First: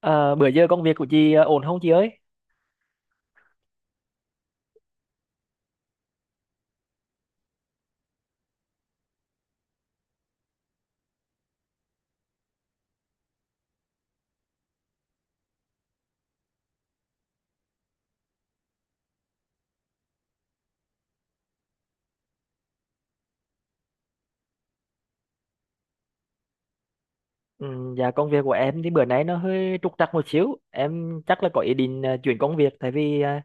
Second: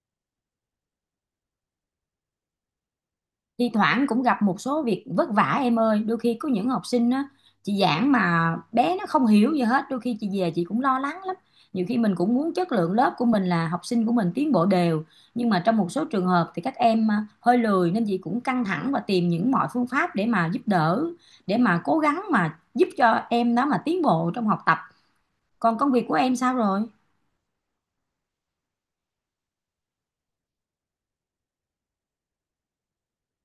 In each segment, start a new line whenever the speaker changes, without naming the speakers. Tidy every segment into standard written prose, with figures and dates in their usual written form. Ờ, Bữa giờ công việc của chị ổn không chị ơi?
Thi thoảng cũng gặp một số việc vất vả em ơi. Đôi khi có những học sinh á, chị giảng mà bé nó không hiểu gì hết, đôi khi chị về chị cũng lo lắng lắm. Nhiều khi mình cũng muốn chất lượng lớp của mình là học sinh của mình tiến bộ đều, nhưng mà trong một số trường hợp thì các em hơi lười nên chị cũng căng thẳng và tìm những mọi phương pháp để mà giúp đỡ, để mà cố gắng mà giúp cho em đó mà tiến bộ trong học tập. Còn công việc của em sao rồi?
Ừ, dạ công việc của em thì bữa nay nó hơi trục trặc một xíu. Em chắc là có ý định chuyển công việc, tại vì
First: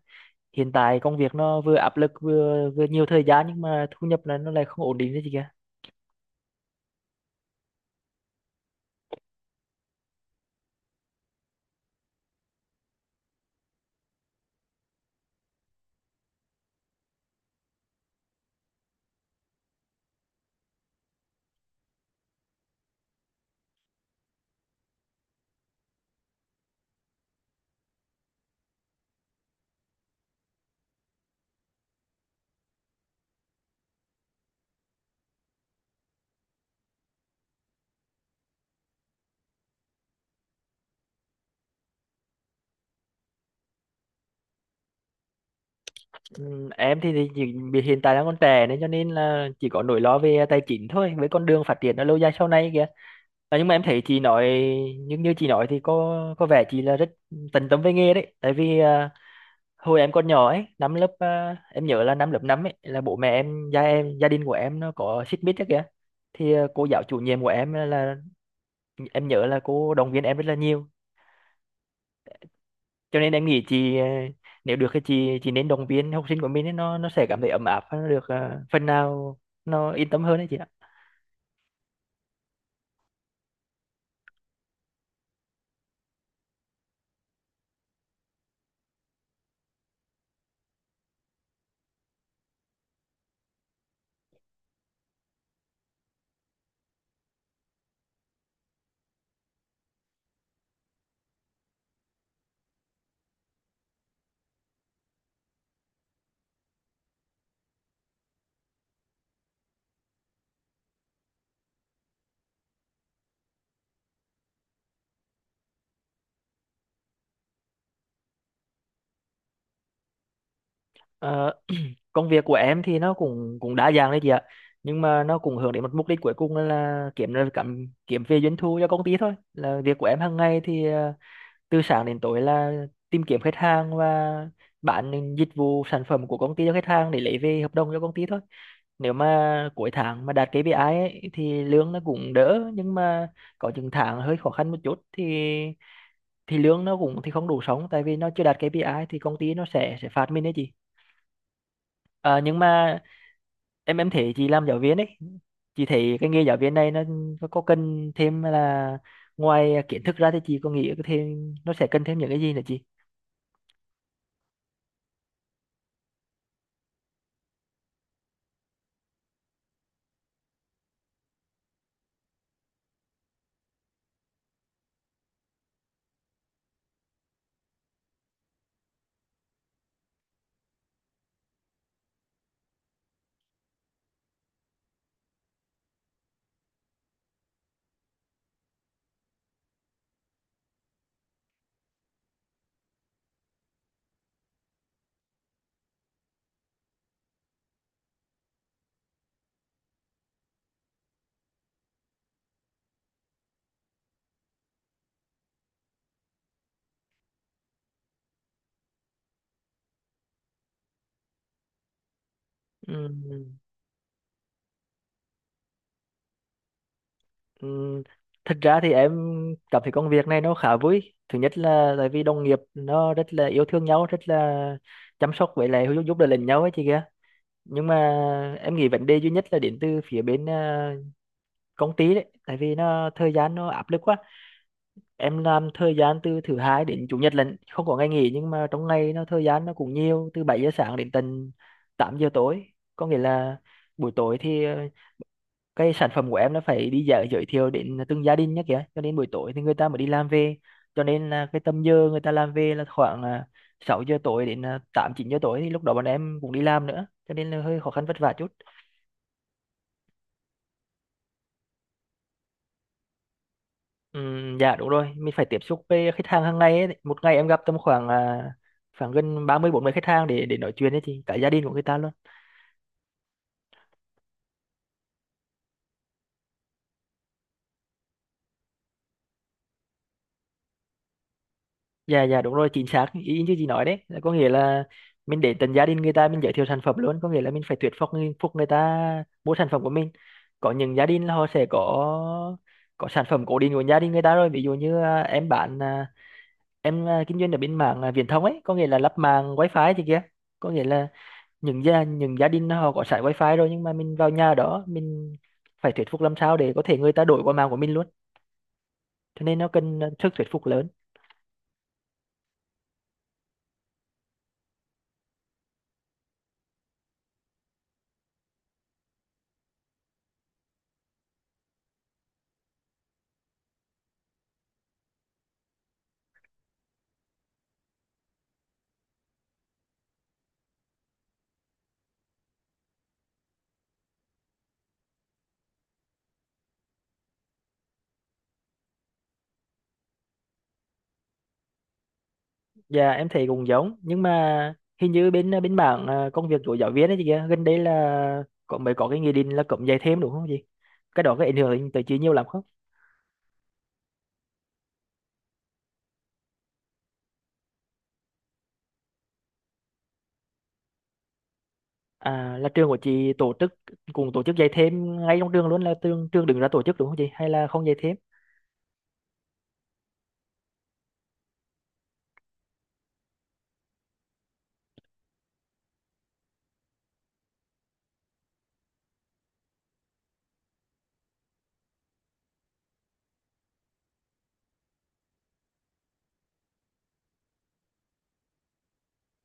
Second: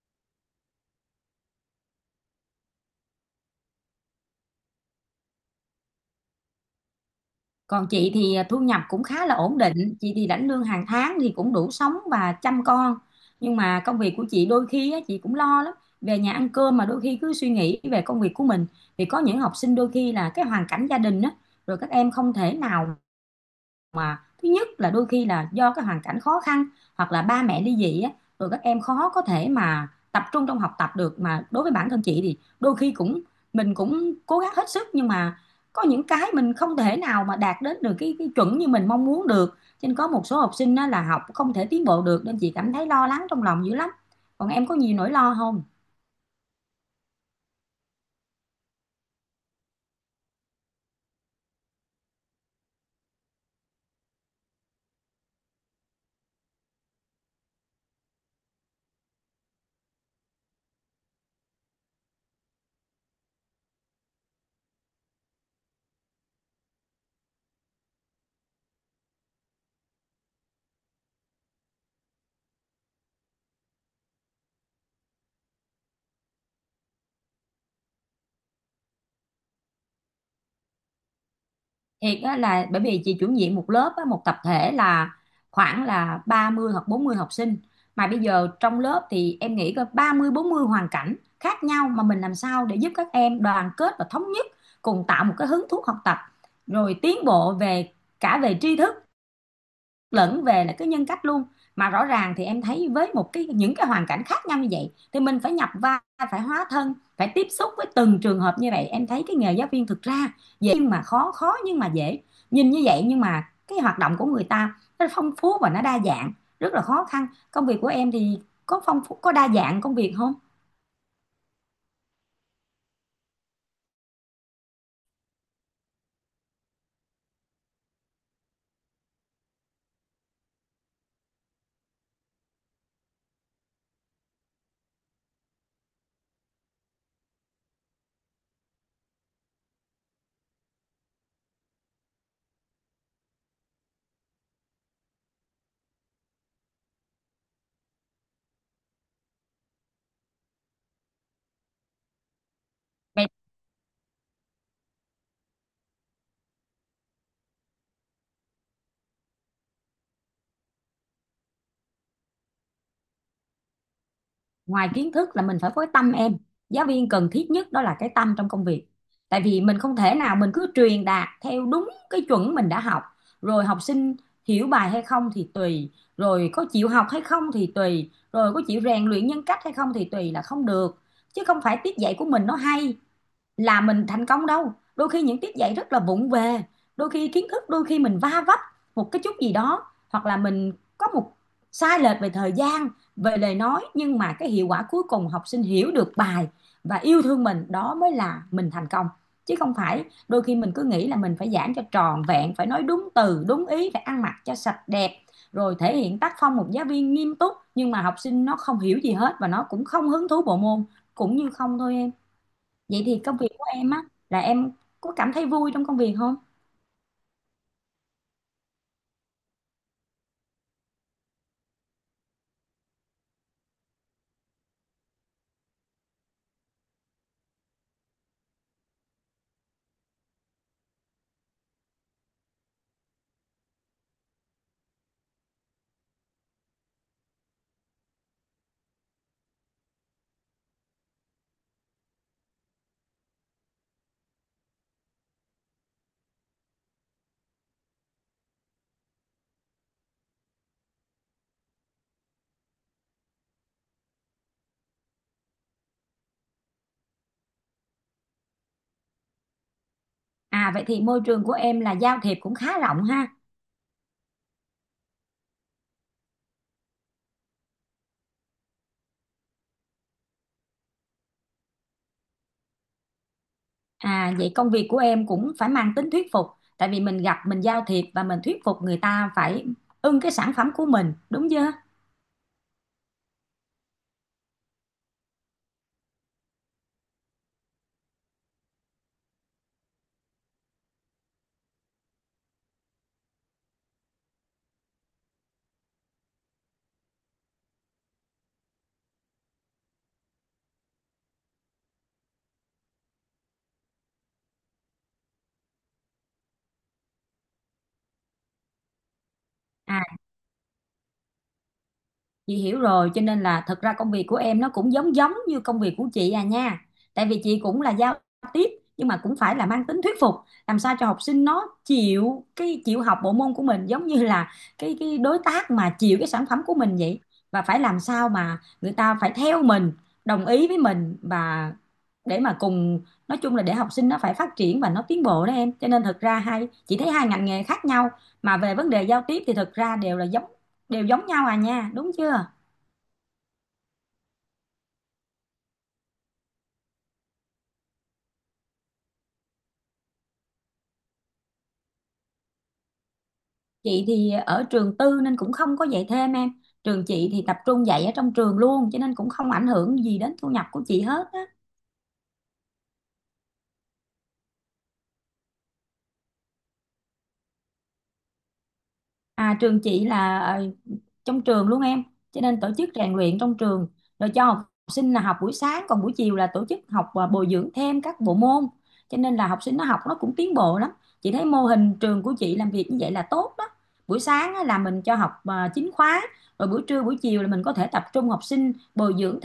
hiện tại công việc nó vừa áp lực vừa vừa nhiều thời gian, nhưng mà thu nhập là nó lại không ổn định đấy chị kìa.
Còn chị thì thu nhập cũng khá là ổn định, chị thì lãnh lương hàng tháng thì cũng đủ sống và chăm con. Nhưng mà công việc của chị đôi khi á, chị cũng lo lắm. Về nhà ăn cơm mà đôi khi cứ suy nghĩ về công việc của mình. Vì có những học sinh đôi khi là cái hoàn cảnh gia đình á, rồi các em không thể nào, mà thứ nhất là đôi khi là do cái hoàn cảnh khó khăn hoặc là ba mẹ ly dị á, rồi các em khó có thể mà tập trung trong học tập được. Mà đối với bản thân chị thì đôi khi cũng mình cũng cố gắng hết sức, nhưng mà có những cái mình không thể nào mà đạt đến được cái chuẩn như mình mong muốn được, cho nên có một số học sinh á, là học không thể tiến bộ được nên chị cảm thấy lo lắng trong lòng dữ lắm. Còn em có nhiều nỗi lo không?
Ừ, em thì chỉ vì hiện tại đang còn trẻ, nên cho nên là chỉ có nỗi lo về tài chính thôi, với con đường phát triển ở lâu dài sau này kìa. À, nhưng mà em thấy chị nói, nhưng như như chị nói thì có vẻ chị là rất tận tâm với nghề đấy. Tại vì hồi em còn nhỏ ấy, em nhớ là năm lớp 5 ấy là bố mẹ em, gia đình của em nó có xích mích ấy kìa, thì cô giáo chủ nhiệm của em là em nhớ là cô động viên em rất là nhiều, cho nên em nghĩ chị nếu được thì chị nên động viên học sinh của mình ấy, nó sẽ cảm thấy ấm áp và nó được phần nào nó yên tâm hơn đấy chị ạ.
Thiệt á, là bởi vì chị chủ nhiệm một lớp á, một tập thể là khoảng là 30 hoặc 40 học sinh, mà bây giờ trong lớp thì em nghĩ có 30 40 hoàn cảnh khác nhau, mà mình làm sao để giúp các em đoàn kết và thống nhất, cùng tạo một cái hứng thú học tập, rồi tiến bộ về cả về tri thức lẫn về là cái nhân cách luôn. Mà rõ ràng thì em thấy với một cái những cái hoàn cảnh khác nhau như vậy thì mình phải nhập vai, phải hóa thân, phải tiếp xúc với từng trường hợp như vậy. Em thấy cái nghề giáo viên thực ra dễ nhưng mà khó, khó nhưng mà dễ, nhìn như vậy nhưng mà cái hoạt động của người ta nó phong phú và nó đa dạng, rất là khó khăn. Công việc của em thì có phong phú, có đa dạng công việc không?
Ờ, Công việc của em thì nó cũng cũng đa dạng đấy chị ạ, nhưng mà nó cũng hướng đến một mục đích cuối cùng là kiếm ra cảm kiếm về doanh thu cho công ty thôi. Là việc của em hàng ngày thì từ sáng đến tối là tìm kiếm khách hàng và bán những dịch vụ sản phẩm của công ty cho khách hàng để lấy về hợp đồng cho công ty thôi. Nếu mà cuối tháng mà đạt KPI ấy, thì lương nó cũng đỡ, nhưng mà có những tháng hơi khó khăn một chút thì lương nó cũng thì không đủ sống, tại vì nó chưa đạt KPI thì công ty nó sẽ phạt mình đấy chị. Nhưng mà
Vậy
em thấy chị làm giáo viên ấy, chị thấy cái nghề giáo viên này nó có cần thêm là, ngoài kiến thức ra thì chị có nghĩ thêm nó sẽ cần thêm những cái gì nữa chị?
ngoài kiến thức là mình phải có cái tâm em. Giáo viên cần thiết nhất đó là cái tâm trong công việc. Tại vì mình không thể nào mình cứ truyền đạt theo đúng cái chuẩn mình đã học, rồi học sinh hiểu bài hay không thì tùy, rồi có chịu học hay không thì tùy, rồi có chịu rèn luyện nhân cách hay không thì tùy là không được. Chứ không phải tiết dạy của mình nó hay là mình thành công đâu. Đôi khi những tiết dạy rất là vụng về, đôi khi kiến thức đôi khi mình va vấp một cái chút gì đó, hoặc là mình có một sai lệch về thời gian, về lời nói, nhưng mà cái hiệu quả cuối cùng học sinh hiểu được bài và yêu thương mình, đó mới là mình thành công. Chứ không phải đôi khi mình cứ nghĩ là mình phải giảng cho tròn vẹn, phải nói đúng từ đúng ý, phải ăn mặc cho sạch đẹp, rồi thể hiện tác phong một giáo viên nghiêm túc, nhưng mà học sinh nó không hiểu gì hết và nó cũng không hứng thú bộ môn, cũng như không thôi em. Vậy thì công
Ừ.
việc của em á, là em có cảm thấy vui trong công việc không?
Ừ, thật ra thì em cảm thấy công việc này nó khá vui. Thứ nhất là tại vì đồng nghiệp nó rất là yêu thương nhau, rất là chăm sóc, với lại giúp giúp đỡ lẫn nhau ấy chị kia. Nhưng mà em nghĩ vấn đề duy nhất là đến từ phía bên công ty đấy, tại vì nó thời gian nó áp lực quá. Em làm thời gian từ thứ hai đến chủ nhật lận, không có ngày nghỉ, nhưng mà trong ngày nó thời gian nó cũng nhiều, từ 7 giờ sáng đến tận 8 giờ tối. Có nghĩa là buổi tối thì cái sản phẩm của em nó phải đi dạo giới thiệu đến từng gia đình nhé kìa, cho nên buổi tối thì người ta mới đi làm về, cho nên là cái tầm giờ người ta làm về là khoảng 6 giờ tối đến 8 9 giờ tối, thì lúc đó bọn em cũng đi làm nữa, cho nên là hơi khó khăn vất vả chút.
À vậy thì môi trường của em là giao thiệp cũng khá rộng ha.
Dạ đúng rồi, mình phải tiếp xúc với khách hàng hàng ngày ấy. Một ngày em gặp khoảng gần 30 40 khách hàng để nói chuyện ấy chị, cả gia đình của người ta luôn.
À vậy công việc của em cũng phải mang tính thuyết phục, tại vì mình gặp mình giao thiệp và mình thuyết phục người ta phải ưng cái sản phẩm của mình, đúng chưa?
Dạ, dạ, đúng rồi, chính xác ý như chị nói đấy, là có nghĩa là mình để tận gia đình người ta mình giới thiệu sản phẩm luôn, có nghĩa là mình phải thuyết phục người ta mua sản phẩm của mình. Có những gia đình là họ sẽ có sản phẩm cố định của gia đình người ta rồi. Ví dụ như em kinh doanh ở bên mạng viễn thông ấy, có nghĩa là lắp mạng wifi thì kia, có nghĩa là những gia đình họ có sẵn wifi rồi, nhưng mà mình vào nhà đó mình phải thuyết phục làm sao để có thể người ta đổi qua mạng của mình luôn, cho nên nó cần
À,
sức thuyết phục lớn.
chị hiểu rồi, cho nên là thật ra công việc của em nó cũng giống giống như công việc của chị à nha. Tại vì chị cũng là giao tiếp, nhưng mà cũng phải là mang tính thuyết phục, làm sao cho học sinh nó chịu cái chịu học bộ môn của mình, giống như là cái đối tác mà chịu cái sản phẩm của mình vậy. Và phải làm sao mà người ta phải theo mình, đồng ý với mình và để mà cùng, nói chung là để học sinh nó phải phát triển và nó tiến bộ đó em. Cho nên thật ra hai chị thấy hai ngành nghề khác nhau mà về vấn đề giao tiếp thì thật ra đều là giống, đều giống nhau à nha, đúng chưa?
Dạ em thấy cũng giống, nhưng mà hình như bên bên mảng công việc của giáo viên ấy chị kia, gần đây là mới có cái nghị định là cấm dạy thêm đúng không chị? Cái đó có ảnh hưởng tới chị nhiều lắm không?
Chị thì ở trường tư nên cũng không có dạy thêm em. Trường chị thì tập trung dạy ở trong trường luôn, cho nên cũng không ảnh hưởng gì đến thu nhập của chị hết á.
À, là trường của chị tổ chức dạy thêm ngay trong trường luôn, là trường trường đứng ra tổ chức đúng không chị? Hay là không dạy thêm?
À trường chị là trong trường luôn em, cho nên tổ chức rèn luyện trong trường, rồi cho học sinh là học buổi sáng, còn buổi chiều là tổ chức học và bồi dưỡng thêm các bộ môn, cho nên là học sinh nó học nó cũng tiến bộ lắm. Chị thấy mô hình trường của chị làm việc như vậy là tốt đó. Buổi sáng á là mình cho học chính khóa, rồi buổi trưa buổi chiều là mình có thể tập trung học sinh bồi dưỡng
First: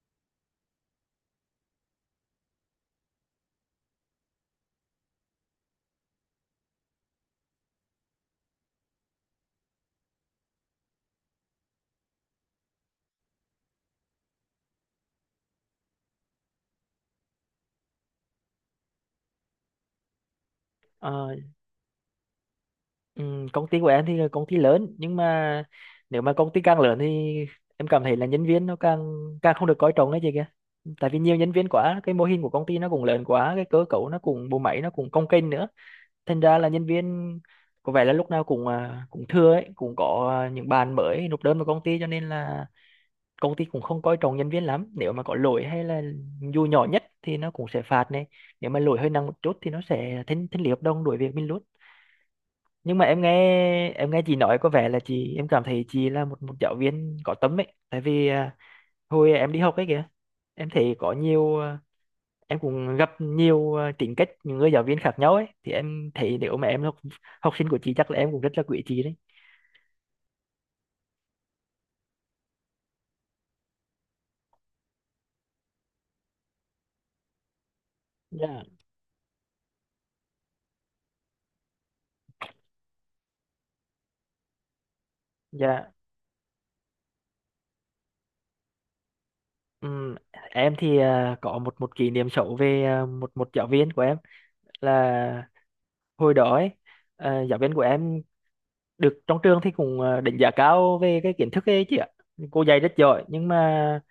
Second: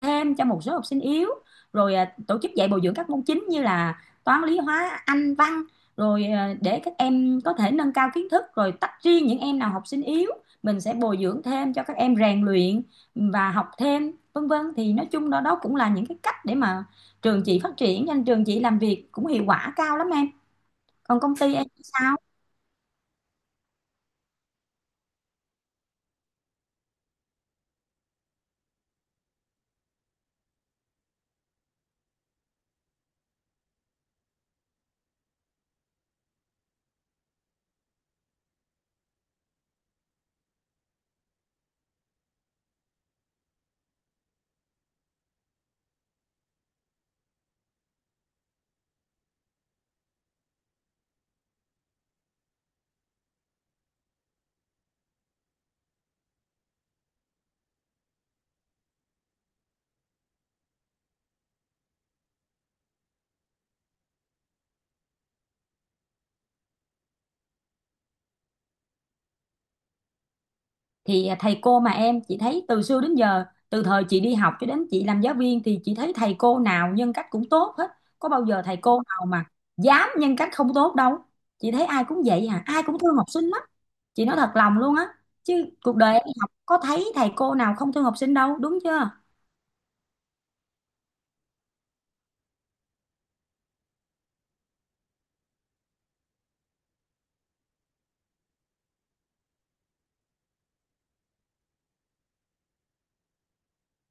thêm cho một số học sinh yếu, rồi tổ chức dạy bồi dưỡng các môn chính như là toán lý hóa anh văn, rồi để các em có thể nâng cao kiến thức, rồi tách riêng những em nào học sinh yếu mình sẽ bồi dưỡng thêm cho các em rèn luyện và học thêm vân vân. Thì nói chung đó đó cũng là những cái cách để mà trường chị phát triển, nên trường chị làm việc cũng hiệu quả cao lắm em. Còn
Ờ,
công ty em sao?
Công ty của em thì là công ty lớn, nhưng mà nếu mà công ty càng lớn thì em cảm thấy là nhân viên nó càng càng không được coi trọng đấy chị kia. Tại vì nhiều nhân viên quá, cái mô hình của công ty nó cũng lớn quá, cái cơ cấu nó cũng bộ máy nó cũng cồng kềnh nữa, thành ra là nhân viên có vẻ là lúc nào cũng thưa ấy, cũng có những bạn mới nộp đơn vào công ty, cho nên là công ty cũng không coi trọng nhân viên lắm. Nếu mà có lỗi hay là dù nhỏ nhất thì nó cũng sẽ phạt này, nếu mà lỗi hơi nặng một chút thì nó sẽ thanh thanh lý hợp đồng đuổi việc mình luôn. Nhưng mà em nghe chị nói có vẻ là chị, em cảm thấy chị là một một giáo viên có tâm ấy, tại vì hồi em đi học ấy kìa, em thấy có nhiều em cũng gặp nhiều tính cách những người giáo viên khác nhau ấy, thì em thấy nếu mà em là học học sinh của chị chắc là em cũng rất là quý chị đấy.
Thì thầy cô mà em, chị thấy từ xưa đến giờ, từ thời chị đi học cho đến chị làm giáo viên, thì chị thấy thầy cô nào nhân cách cũng tốt hết. Có bao
Dạ,
giờ thầy cô nào mà dám nhân cách không tốt đâu. Chị thấy ai cũng vậy à, ai cũng thương học sinh lắm. Chị nói thật lòng luôn á, chứ
dạ.
cuộc đời em đi học có thấy thầy cô nào không thương học sinh đâu, đúng chưa?
Ừm, em thì có một một kỷ niệm xấu về một một giáo viên của em, là hồi đó ấy giáo viên của em được trong trường thì cũng đánh giá cao về cái kiến thức ấy chị ạ. Cô dạy rất giỏi, nhưng mà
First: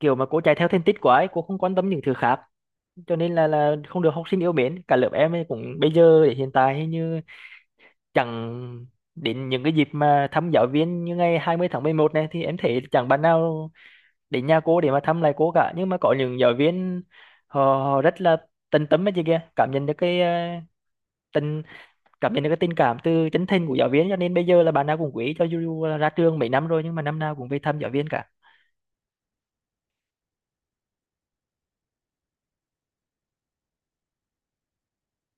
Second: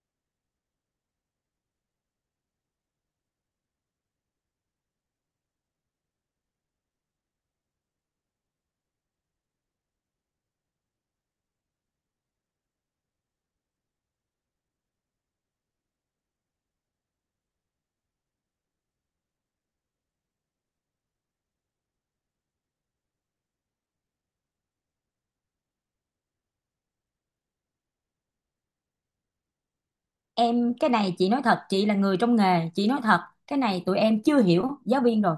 kiểu mà cô chạy theo thành tích quá ấy, cô không quan tâm những thứ khác, cho nên là không được học sinh yêu mến. Cả lớp em ấy cũng bây giờ hiện tại hình như chẳng đến những cái dịp mà thăm giáo viên, như ngày 20/11 này thì em thấy chẳng bạn nào đến nhà cô để mà thăm lại cô cả. Nhưng mà có những giáo viên họ rất là tận tâm ấy chị kia, tình cảm nhận được cái tình cảm từ chân thành của giáo viên, cho nên bây giờ là bạn nào cũng quý, cho dù là ra trường mấy năm rồi nhưng mà năm nào cũng về thăm giáo viên cả.
Em, cái này chị nói thật, chị là người trong nghề chị nói thật, cái này tụi em chưa hiểu giáo viên rồi.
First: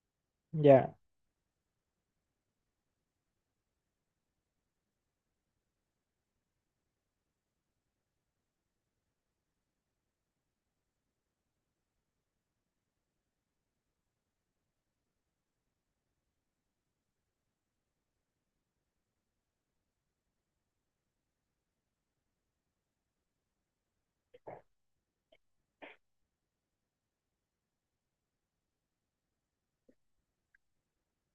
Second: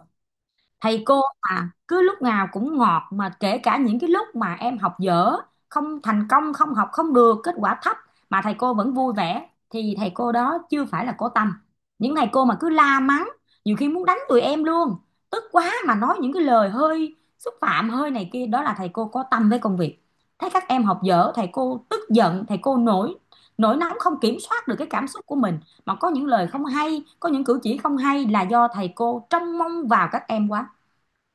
Dạ.
Thầy cô mà cứ lúc nào cũng ngọt, mà kể cả những cái lúc mà em học dở, không thành công, không học không được, kết quả thấp mà thầy cô vẫn vui vẻ thì thầy cô đó chưa phải là có tâm. Những thầy cô mà cứ la mắng, nhiều khi muốn đánh tụi em luôn, tức quá mà nói những cái lời hơi xúc phạm hơi này kia, đó là thầy cô có tâm với công việc. Thấy các em học dở thầy cô tức giận, thầy cô nổi nổi nóng không kiểm soát được cái cảm xúc của mình, mà có những lời không hay, có những cử chỉ không hay, là do thầy cô trông mong vào các em quá.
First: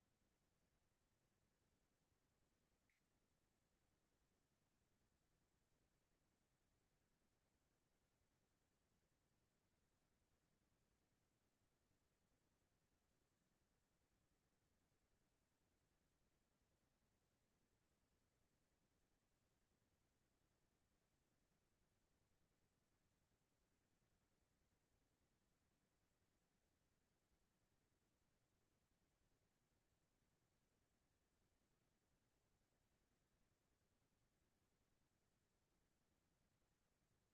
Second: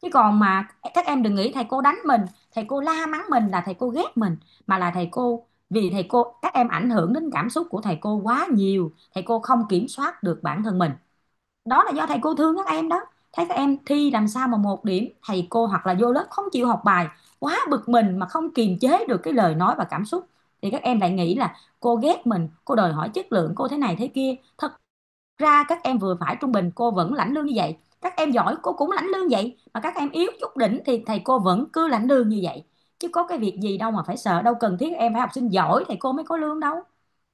Chứ còn mà các em đừng nghĩ thầy cô đánh mình, thầy cô la mắng mình là thầy cô ghét mình, mà là thầy cô vì thầy cô, các em ảnh hưởng đến cảm xúc của thầy cô quá nhiều, thầy cô không kiểm soát được bản thân mình, đó là do thầy cô thương các em đó. Thấy các em thi làm sao mà 1 điểm, thầy cô hoặc là vô lớp không chịu học bài, quá bực mình mà không kiềm chế được cái lời nói và cảm xúc, thì các em lại nghĩ là cô ghét mình, cô đòi hỏi chất lượng, cô thế này thế kia. Thật ra các em vừa phải trung bình cô vẫn lãnh lương như vậy, các em giỏi cô cũng lãnh lương vậy, mà các em yếu chút đỉnh thì thầy cô vẫn cứ lãnh lương như vậy, chứ có cái việc gì đâu mà phải sợ. Đâu cần thiết em phải học sinh giỏi thầy cô mới có lương đâu,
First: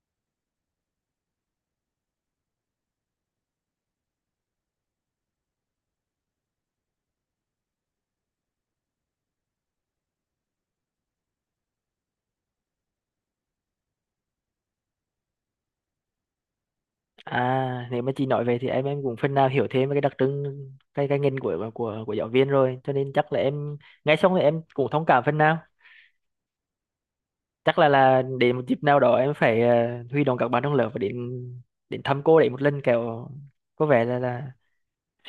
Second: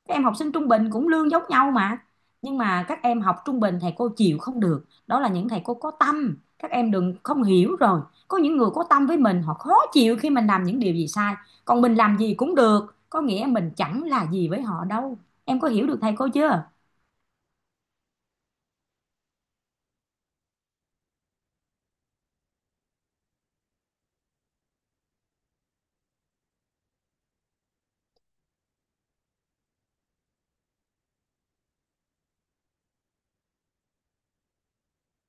các em học sinh trung bình cũng lương giống nhau mà. Nhưng mà các em học trung bình thầy cô chịu không được, đó là những thầy cô có tâm, các em đừng không hiểu rồi. Có những người có tâm với mình họ khó chịu khi mình làm những điều gì sai, còn mình làm gì cũng được có nghĩa mình chẳng là gì với họ đâu. Em có hiểu được thầy cô chưa?
Nếu mà chị nói về thì em cũng phần nào hiểu thêm về cái đặc trưng, cái ngành của giáo viên rồi, cho nên chắc là em nghe xong thì em cũng thông cảm phần nào. Chắc là đến một dịp nào đó em phải huy động các bạn trong lớp và đến đến thăm cô đấy một lần kẹo, có vẻ là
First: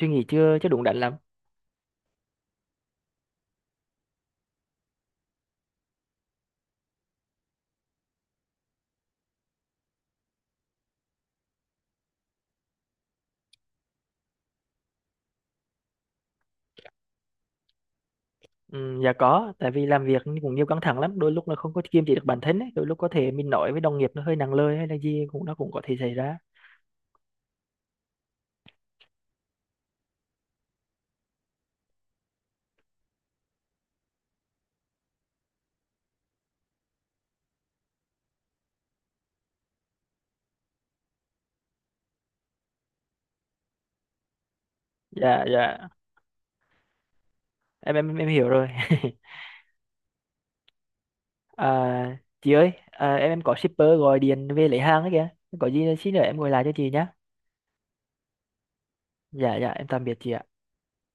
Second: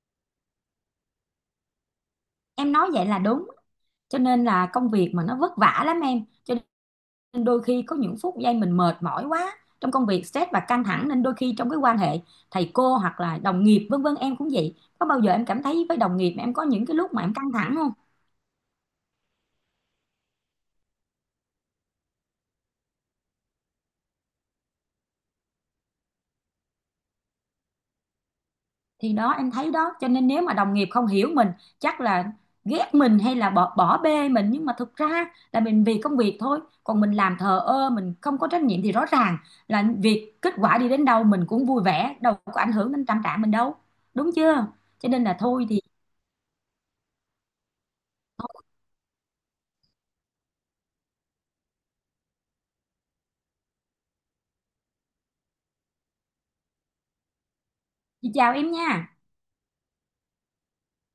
suy nghĩ chưa chưa đúng đắn lắm.
Em nói vậy là đúng, cho nên là công việc mà nó vất vả lắm em, cho nên đôi khi có những phút giây mình mệt mỏi quá trong công việc, stress và căng thẳng, nên đôi khi trong cái quan hệ thầy cô hoặc là đồng nghiệp vân vân, em cũng vậy, có bao giờ em cảm thấy với đồng nghiệp mà em có những cái lúc mà em căng thẳng không?
Ừ, dạ có, tại vì làm việc cũng nhiều căng thẳng lắm, đôi lúc là không có kiềm chế được bản thân ấy. Đôi lúc có thể mình nói với đồng nghiệp nó hơi nặng lời hay là gì cũng nó cũng có thể xảy ra.
Thì đó em thấy đó, cho nên nếu mà đồng nghiệp không hiểu mình chắc là ghét mình hay là bỏ bỏ bê mình, nhưng mà thực ra là mình vì công việc thôi, còn mình làm thờ ơ, mình không có trách nhiệm thì rõ ràng là việc kết quả đi đến đâu mình cũng vui vẻ, đâu có ảnh hưởng đến tâm trạng mình đâu, đúng chưa? Cho nên là
Dạ,
thôi thì
dạ, em hiểu
thôi,
rồi. À, chị ơi, em có shipper gọi điện về lấy hàng ấy kìa, có gì xin nữa em gọi lại cho chị nhé.
chị chào em nha.
Dạ, dạ, em tạm biệt chị ạ.